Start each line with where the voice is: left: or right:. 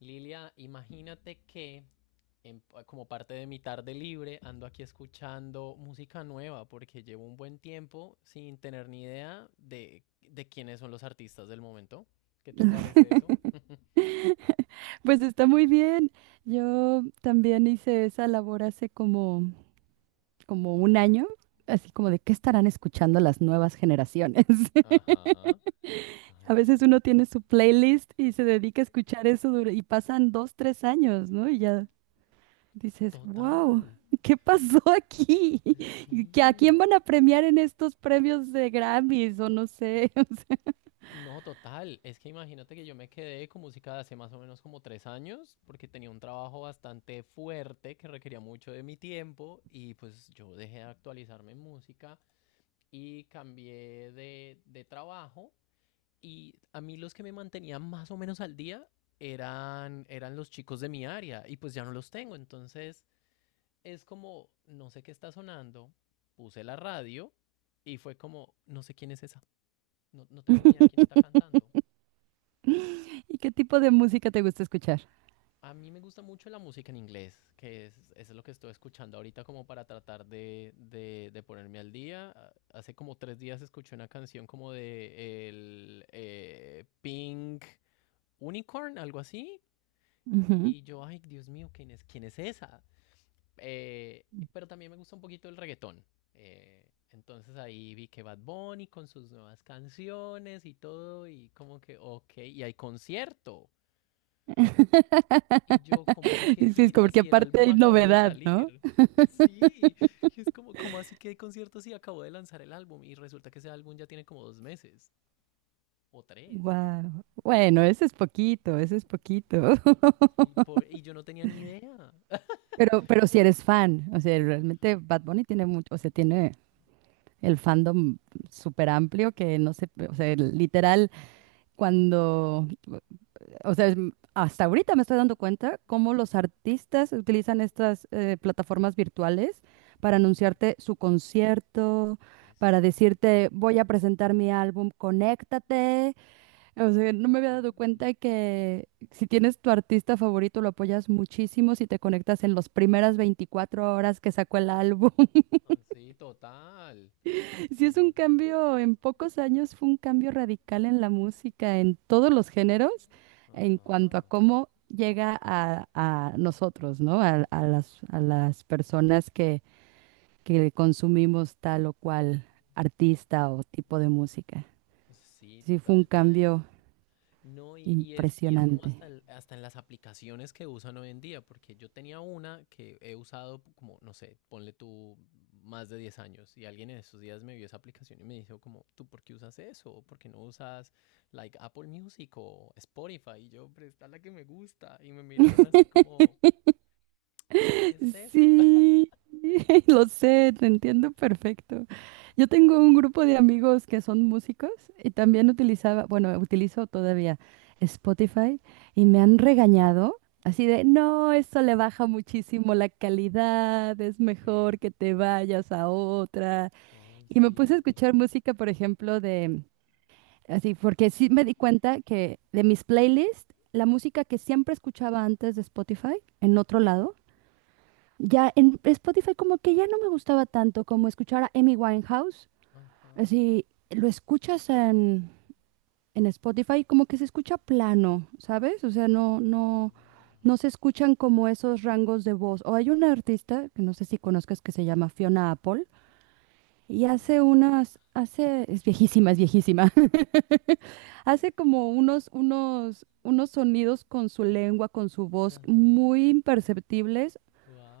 left: Lilia, imagínate que en- como parte de mi tarde libre ando aquí escuchando música nueva porque llevo un buen tiempo sin tener ni idea de quiénes son los artistas del momento. ¿Qué te parece eso?
right: Pues está muy bien. Yo también hice esa labor hace como, como un año, así como de qué estarán escuchando las nuevas generaciones.
left: Ajá.
right: A
left: Ay,
right: veces uno
left: sí.
right: tiene su playlist y se dedica a escuchar y pasan dos, tres años, ¿no? Y ya dices,
left: Total.
right: wow, ¿qué pasó aquí? ¿Que a
left: Sí.
right: quién van a premiar en estos premios de Grammys o no sé? O
left: No, total. Es que imagínate que yo me quedé con música de hace más o menos como 3 años, porque tenía un trabajo bastante fuerte que requería mucho de mi tiempo y pues yo dejé de actualizarme en música y cambié de trabajo, y a mí los que me mantenían más o menos al día eran los chicos de mi área y pues ya no los tengo. Entonces es como, no sé qué está sonando, puse la radio y fue como, no sé quién es esa, no, no tengo ni idea
right: sea.
left: quién está cantando.
right: ¿Y qué tipo de música te gusta escuchar?
left: A mí me gusta mucho la música en inglés, que es lo que estoy escuchando ahorita como para tratar de ponerme al día. Ah, hace como 3 días escuché una canción como de el Pink Unicorn, algo así.
right: Ujú.
left: Y yo, ay, Dios mío, quién es esa? Eh, pero también me gusta un poquito el reggaetón. Entonces ahí vi que Bad Bunny con sus nuevas canciones y todo, y como que, ok, y hay concierto. Y yo, ¿cómo así que
right: Sí, es como
left: gira?
right: que
left: Si el
right: aparte
left: álbum
right: hay
left: acabó de
right: novedad, ¿no?
left: salir. Sí, y es como, ¿cómo así que hay conciertos si acabó de lanzar el álbum? Y resulta que ese álbum ya tiene como 2 meses o tres.
right: Wow. Bueno, eso es poquito, eso es poquito.
left: Y, po- y yo no tenía ni idea.
right: Pero si eres fan, o sea, realmente Bad Bunny tiene mucho, o sea, tiene el fandom súper amplio que no sé, o sea, literal, cuando O sea, es hasta ahorita me estoy dando cuenta cómo los artistas utilizan estas plataformas virtuales para
left: Ujú.
right: anunciarte su concierto,
left: Oye,
right: para
left: sí.
right: decirte, voy a presentar mi álbum, conéctate. O sea, no me había dado cuenta que si tienes tu artista favorito, lo apoyas muchísimo si te conectas en las primeras 24 horas que sacó el álbum.
left: Ah, sí, total.
right: Sí, es
left: No,
right: un
left: yo.
right: cambio, en pocos años fue un cambio radical en la música, en todos los géneros, en
left: Ajá.
right: cuanto a cómo llega a nosotros, ¿no? A las personas que consumimos tal o cual artista o tipo de música.
left: Sí,
right: Sí, fue un
left: total. Ah.
right: cambio
left: No, y es como
right: impresionante.
left: hasta, hasta en las aplicaciones que usan hoy en día, porque yo tenía una que he usado como, no sé, ponle tú más de 10 años, y alguien en esos días me vio esa aplicación y me dijo como, ¿tú por qué usas eso? ¿O ¿Por qué no usas like Apple Music o Spotify? Y yo, pero está la que me gusta, y me miraron así como, ¿qué es eso?
right: Sí, lo sé, te entiendo perfecto. Yo tengo un grupo de amigos que son músicos y también utilizaba, bueno, utilizo todavía Spotify y me han regañado así de, no, esto le baja muchísimo la calidad, es mejor
left: Sí,
right: que te vayas a otra.
left: ay,
right: Y me puse a
left: sí,
right: escuchar música, por ejemplo, de, así, porque sí me di cuenta que de mis playlists, la música que siempre escuchaba antes de Spotify, en otro lado, ya en Spotify como que ya no me gustaba tanto como escuchar a Amy Winehouse.
left: ajá,
right: Así lo escuchas en Spotify como que se escucha plano, ¿sabes? O sea, no,
left: onda,
right: no, no se escuchan como esos rangos de voz. O hay una artista que no sé si conozcas que se llama Fiona Apple y
left: no,
right: hace unas, hace, es viejísima, es viejísima. Hace como unos, unos, unos sonidos con su lengua, con su voz
left: ajá,
right: muy imperceptibles.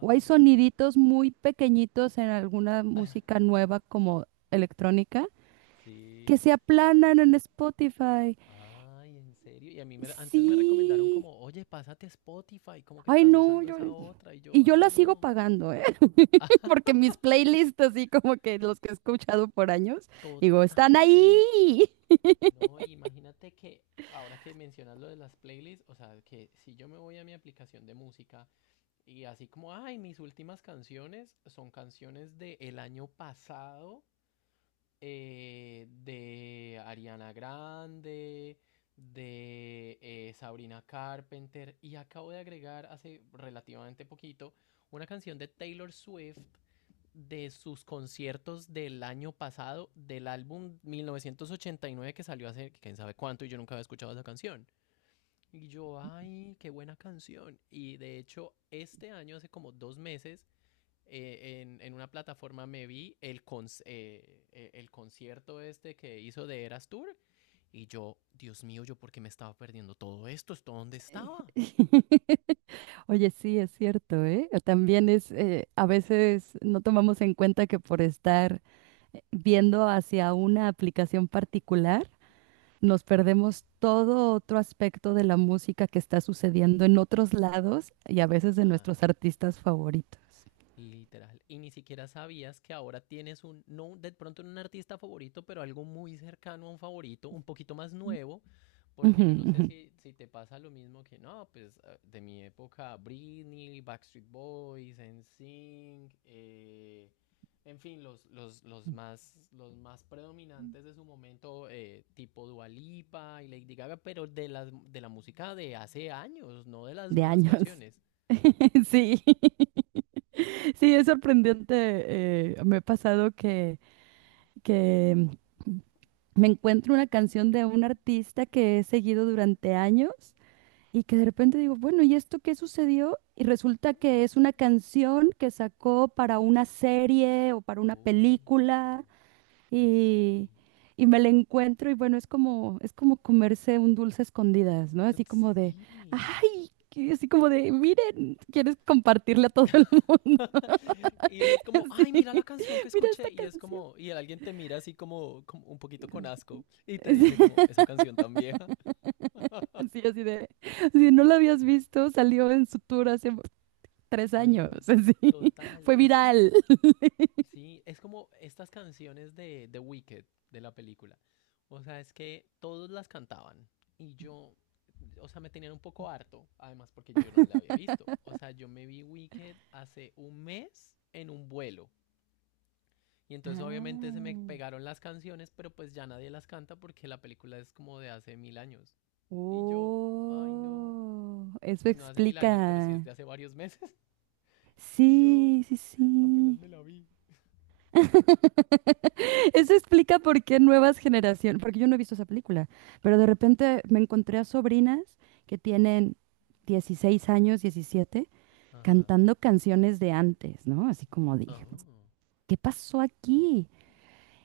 right: O hay soniditos muy pequeñitos en alguna música nueva como electrónica
left: sí.
right: que se aplanan en Spotify.
left: Ay, en serio. Y a mí antes me recomendaron
right: Sí.
left: como, oye, pásate a Spotify, ¿cómo que
right: Ay,
left: estás
right: no,
left: usando
right: yo...
left: esa otra? Y
right: Y
left: yo,
right: yo
left: ay,
right: la sigo
left: no,
right: pagando, ¿eh? Porque mis playlists, así como que los que he escuchado por años, digo,
left: total.
right: están ahí.
left: No, y imagínate que ahora que mencionas lo de las playlists, o sea, que si yo me voy a mi aplicación de música y así como, ay, mis últimas canciones son canciones del año pasado, de Ariana Grande, de Sabrina Carpenter, y acabo de agregar hace relativamente poquito una canción de Taylor Swift de sus conciertos del año pasado, del álbum 1989, que salió hace quién sabe cuánto y yo nunca había escuchado esa canción. Y yo, ay, qué buena canción. Y de hecho, este año, hace como 2 meses, una plataforma, me vi con el concierto este que hizo de Eras Tour, y yo, Dios mío, yo por qué me estaba perdiendo todo esto, esto dónde estaba.
right: Oye, sí, es cierto, ¿eh? También es, a veces no tomamos en cuenta que por estar viendo hacia una aplicación particular, nos perdemos todo otro aspecto de la música que está sucediendo en otros lados y a veces de
left: Total.
right: nuestros artistas favoritos.
left: Literal. Y ni siquiera sabías que ahora tienes un, no de pronto no un artista favorito, pero algo muy cercano a un favorito, un poquito más nuevo, porque
right: Ujú,
left: yo no sé
right: ujú.
left: si, si te pasa lo mismo que no, pues de mi época Britney, Backstreet Boys, NSYNC, en fin, los más predominantes de su momento, tipo Dua Lipa y Lady Gaga, pero de la música de hace años, no de las
right: De
left: nuevas
right: años.
left: canciones.
right: Sí, sí, es sorprendente. Me ha pasado que, que mm, me encuentro una canción de un artista que he seguido durante años y que de repente digo, bueno, ¿y esto qué sucedió? Y resulta
left: Mm.
right: que es una canción que sacó para una serie o para una película
left: Oh. Ay, sí.
right: y, y me la encuentro y bueno, es como comerse un dulce a escondidas, ¿no? Así como de,
left: Sí.
right: ay, así como de, miren, quieres compartirle a todo el mundo.
left: Y uno es como,
right: Así,
left: ay, mira la canción que
right: mira esta
left: escuché. Y es
right: canción.
left: como, y alguien te mira así como, como un poquito con asco y te
right: Así,
left: dice como, esa canción tan vieja.
right: así así de, si no la habías visto, salió en su tour hace 3 años,
left: Ay,
right: así,
left: total.
right: fue
left: Es como,
right: viral.
left: sí, es como estas canciones de The Wicked, de la película. O sea, es que todos las cantaban y yo, o sea, me tenían un poco harto, además porque yo no la había visto. O sea, yo me vi Wicked hace un mes en un vuelo. Y entonces obviamente se me
right: Ah,
left: pegaron las canciones, pero pues ya nadie las canta porque la película es como de hace mil años. Y yo, ay, no,
right: oh, eso
left: pues no hace mil años, pero sí es
right: explica.
left: de hace varios meses. Y yo
right: Sí, sí,
left: apenas
right: sí.
left: me la vi.
right: Eso explica por qué nuevas generaciones, porque yo no he visto esa película, pero de repente me encontré a sobrinas que tienen 16 años, 17,
left: Ajá.
right: cantando canciones de antes, ¿no? Así como
left: Ah,
right: dije, ¿qué pasó aquí?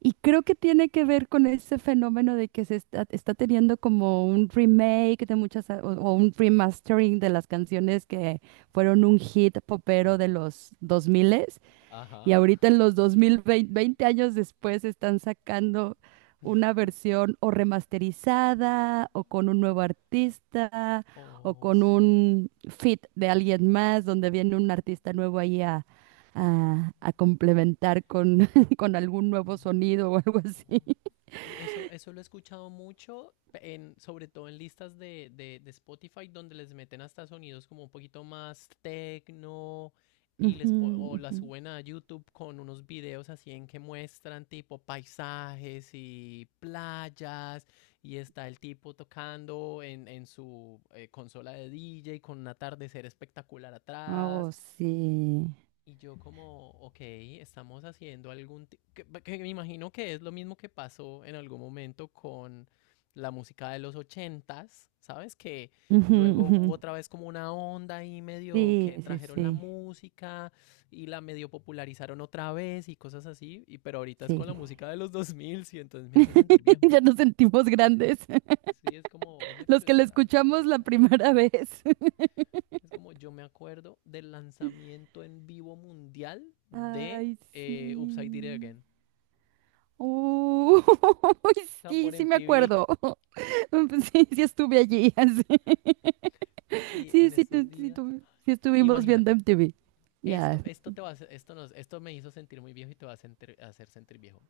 right: Y creo que tiene que ver con ese fenómeno de que se está, está teniendo como un remake de muchas, o un remastering de las
left: y-
right: canciones que fueron un hit popero de
left: ajá.
right: los 2000 y
left: Ajá.
right: ahorita en los 2020, veinte veinte años después, están sacando una versión o remasterizada, o con un nuevo artista, o
left: Oh,
right: con
left: sí.
right: un feat de alguien más, donde viene un artista nuevo ahí a, a complementar con, con algún nuevo
left: Mm.
right: sonido o algo
left: Oh,
right: así.
left: eso lo he escuchado mucho, sobre todo en listas de Spotify, donde les meten hasta sonidos como un poquito más techno y
right: Ujú,
left: o las
right: ujú.
left: suben a YouTube con unos videos así en que muestran tipo paisajes y playas, y está el tipo tocando en su consola de DJ con un atardecer espectacular
right: Oh,
left: atrás,
right: sí.
left: y yo como, ok, estamos haciendo algún, que me imagino que es lo mismo que pasó en algún momento con la música de los ochentas, ¿sabes? Que
right: Ujú,
left: luego
right: ujú.
left: hubo otra vez como una onda ahí, medio
right: Sí,
left: que
right: sí,
left: trajeron la
right: sí.
left: música y la medio popularizaron otra vez y cosas así, y pero ahorita es
right: Sí.
left: con la música de los 2000 y entonces me hace sentir viejo.
right: Ya nos sentimos grandes.
left: Sí, es como, oye,
right: Los
left: pero
right: que la
left: esa era la
right: escuchamos
left: música
right: la
left: de ayer.
right: primera vez.
left: Es como yo me acuerdo del lanzamiento en vivo mundial de
right: Ay,
left: Upside Down
right: sí.
left: Again.
right: Uy,
left: O sea,
right: sí,
left: por
right: sí me
left: MTV
right: acuerdo. Sí, sí estuve allí. Así.
left: y
right: Sí,
left: en
right: sí,
left: estos
right: sí,
left: días.
right: sí estuvimos viendo
left: Imagínate,
right: MTV.
left: esto,
right: Ya.
left: esto te va a hacer- esto nos, esto me hizo sentir muy viejo y te va a hacer sentir viejo.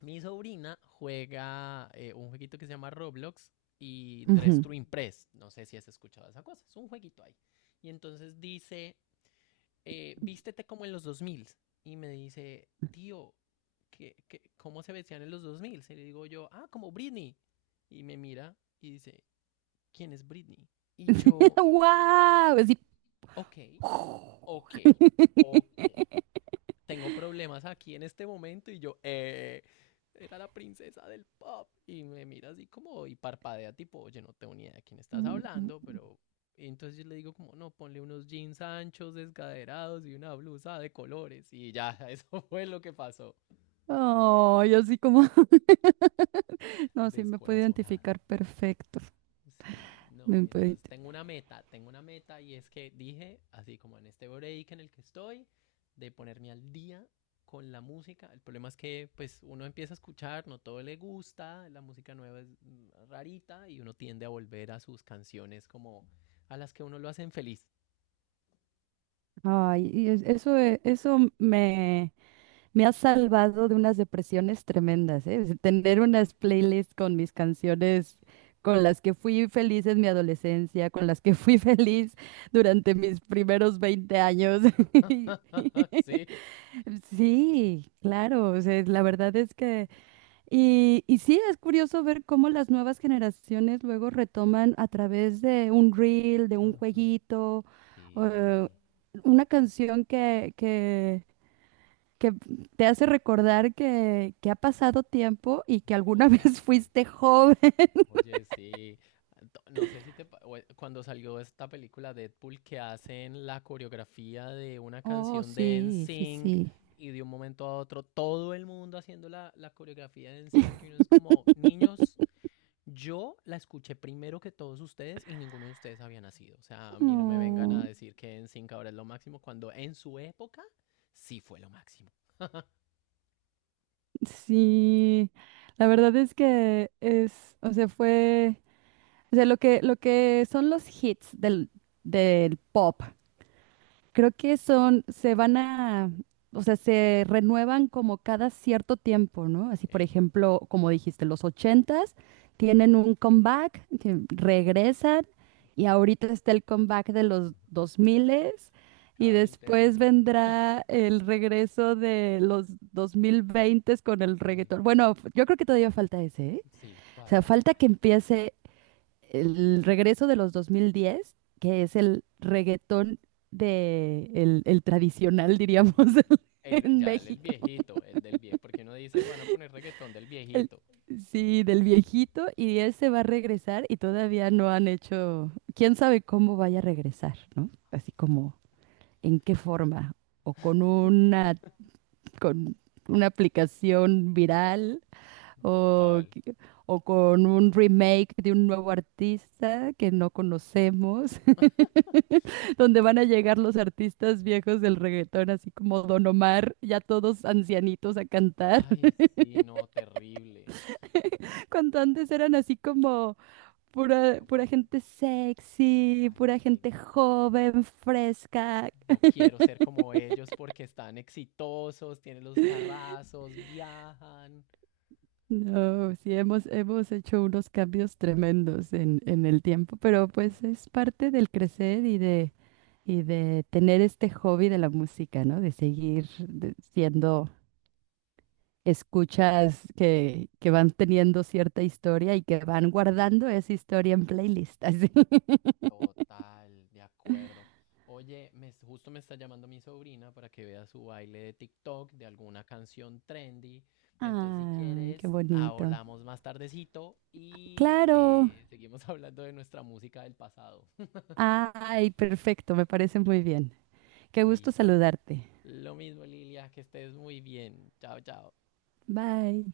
left: Mi sobrina juega un jueguito que se llama Roblox y Dress
right: Ujú.
left: to Impress. No sé si has escuchado esa cosa. Es un jueguito ahí. Y entonces dice, vístete como en los dos mil. Y me dice, tío, ¿qué, qué, cómo se vestían en los dos mil? Y le digo yo, ah, como Britney. Y me mira y dice, ¿quién es Britney? Y yo,
right: ¡Guau! Así.
left: ok, ok, ok, tengo problemas aquí en este momento, y yo, era la princesa del pop, y me mira así como y parpadea tipo, oye, no tengo ni idea de quién estás hablando, pero, y entonces yo le digo como, no, ponle unos jeans anchos, descaderados y una blusa de colores y ya, eso fue lo que pasó,
right: Ay, así como. No, sí me puedo
left: descorazonado.
right: identificar perfecto.
left: Sí,
right: Me
left: no,
right: puedo
left: entonces
right: ident-
left: tengo una meta y es que dije, así como en este break en el que estoy, de ponerme al día con la música. El problema es que pues uno empieza a escuchar, no todo le gusta, la música nueva es rarita y uno tiende a volver a sus canciones como a las que uno lo hacen feliz.
right: Ay, eso, eso me... Me ha salvado de unas depresiones tremendas, ¿eh? Es tener unas playlists con mis canciones con las que fui feliz en mi adolescencia, con las que fui feliz durante mis primeros 20 años.
left: Sí, sí.
right: Sí, claro, o sea, la verdad es que... Y, y sí, es curioso ver cómo las nuevas generaciones luego retoman a través de un reel, de un
left: Ajá,
right: jueguito, eh,
left: sí,
right: una canción que te hace recordar que ha pasado tiempo y que alguna vez
left: total.
right: fuiste joven.
left: Oye, sí, no sé si te. Cuando salió esta película Deadpool que hacen la coreografía de una
right: Oh,
left: canción de
right: sí, sí,
left: NSYNC,
right: sí.
left: y de un momento a otro todo el mundo haciendo la coreografía de NSYNC y uno es como, niños, yo la escuché primero que todos ustedes y ninguno de ustedes había nacido. O sea, a mí no me vengan
right: Oh,
left: a decir que NSYNC ahora es lo máximo cuando en su época sí fue lo máximo.
right: sí, la verdad es que es, o sea, fue, o sea, lo que son los hits del, del pop. Creo que son, se van a, o sea, se renuevan como cada cierto tiempo, ¿no? Así, por
left: Ey,
right: ejemplo, como dijiste, los ochentas tienen un comeback, que regresan, y ahorita está el comeback de los
left: ujú.
right: dos miles, y
left: Cada 20
right: después
left: años.
right: vendrá el regreso de los dos mil veintes con el
left: Ay,
right: reggaetón.
left: to-
right: Bueno, yo creo que todavía falta ese, ¿eh?
left: Sí,
right: O sea,
left: todavía hace
right: falta que
left: falta.
right: empiece el regreso de los 2010, que es el reggaetón de el tradicional, diríamos,
left: Sí. El,
right: en
left: ya, el
right: México.
left: viejito, el del viejo, porque uno dice, van a poner reggaetón del
right: El-
left: viejito.
right: sí, del viejito, y ese va a regresar y todavía no han hecho, quién sabe cómo vaya a regresar, ¿no?
left: Ay,
right: Así como en qué forma, o con una aplicación viral,
left: sí,
right: o,
left: total.
right: que- o con un remake de un nuevo artista que no conocemos, donde van a llegar los artistas viejos del reggaetón, así como Don Omar, ya todos ancianitos a cantar,
left: Ay, sí, no, terrible.
right: cuando antes eran así como pura,
left: Lo
right: pura
left: máximo.
right: gente sexy,
left: Ay,
right: pura
left: sí.
right: gente joven, fresca.
left: Yo quiero ser como ellos porque están exitosos, tienen los carrazos, viajan.
right: No, sí, hemos, hemos hecho unos cambios tremendos en el tiempo, pero pues es parte del crecer y de tener este hobby de la música, ¿no? De seguir siendo escuchas que van teniendo cierta historia y que van guardando esa historia en playlists. Así.
left: Total, de acuerdo. Oye, me, justo me está llamando mi sobrina para que vea su baile de TikTok de alguna canción trendy. Entonces, si
right: Ay, qué
left: quieres,
right: bonito.
left: hablamos más tardecito y
right: Claro.
left: seguimos hablando de nuestra música del pasado.
right: Ay, perfecto, me parece muy bien. Qué gusto
left: Listo.
right: saludarte.
left: Lo mismo, Lilia, que estés muy bien. Chao, chao.
right: Bye.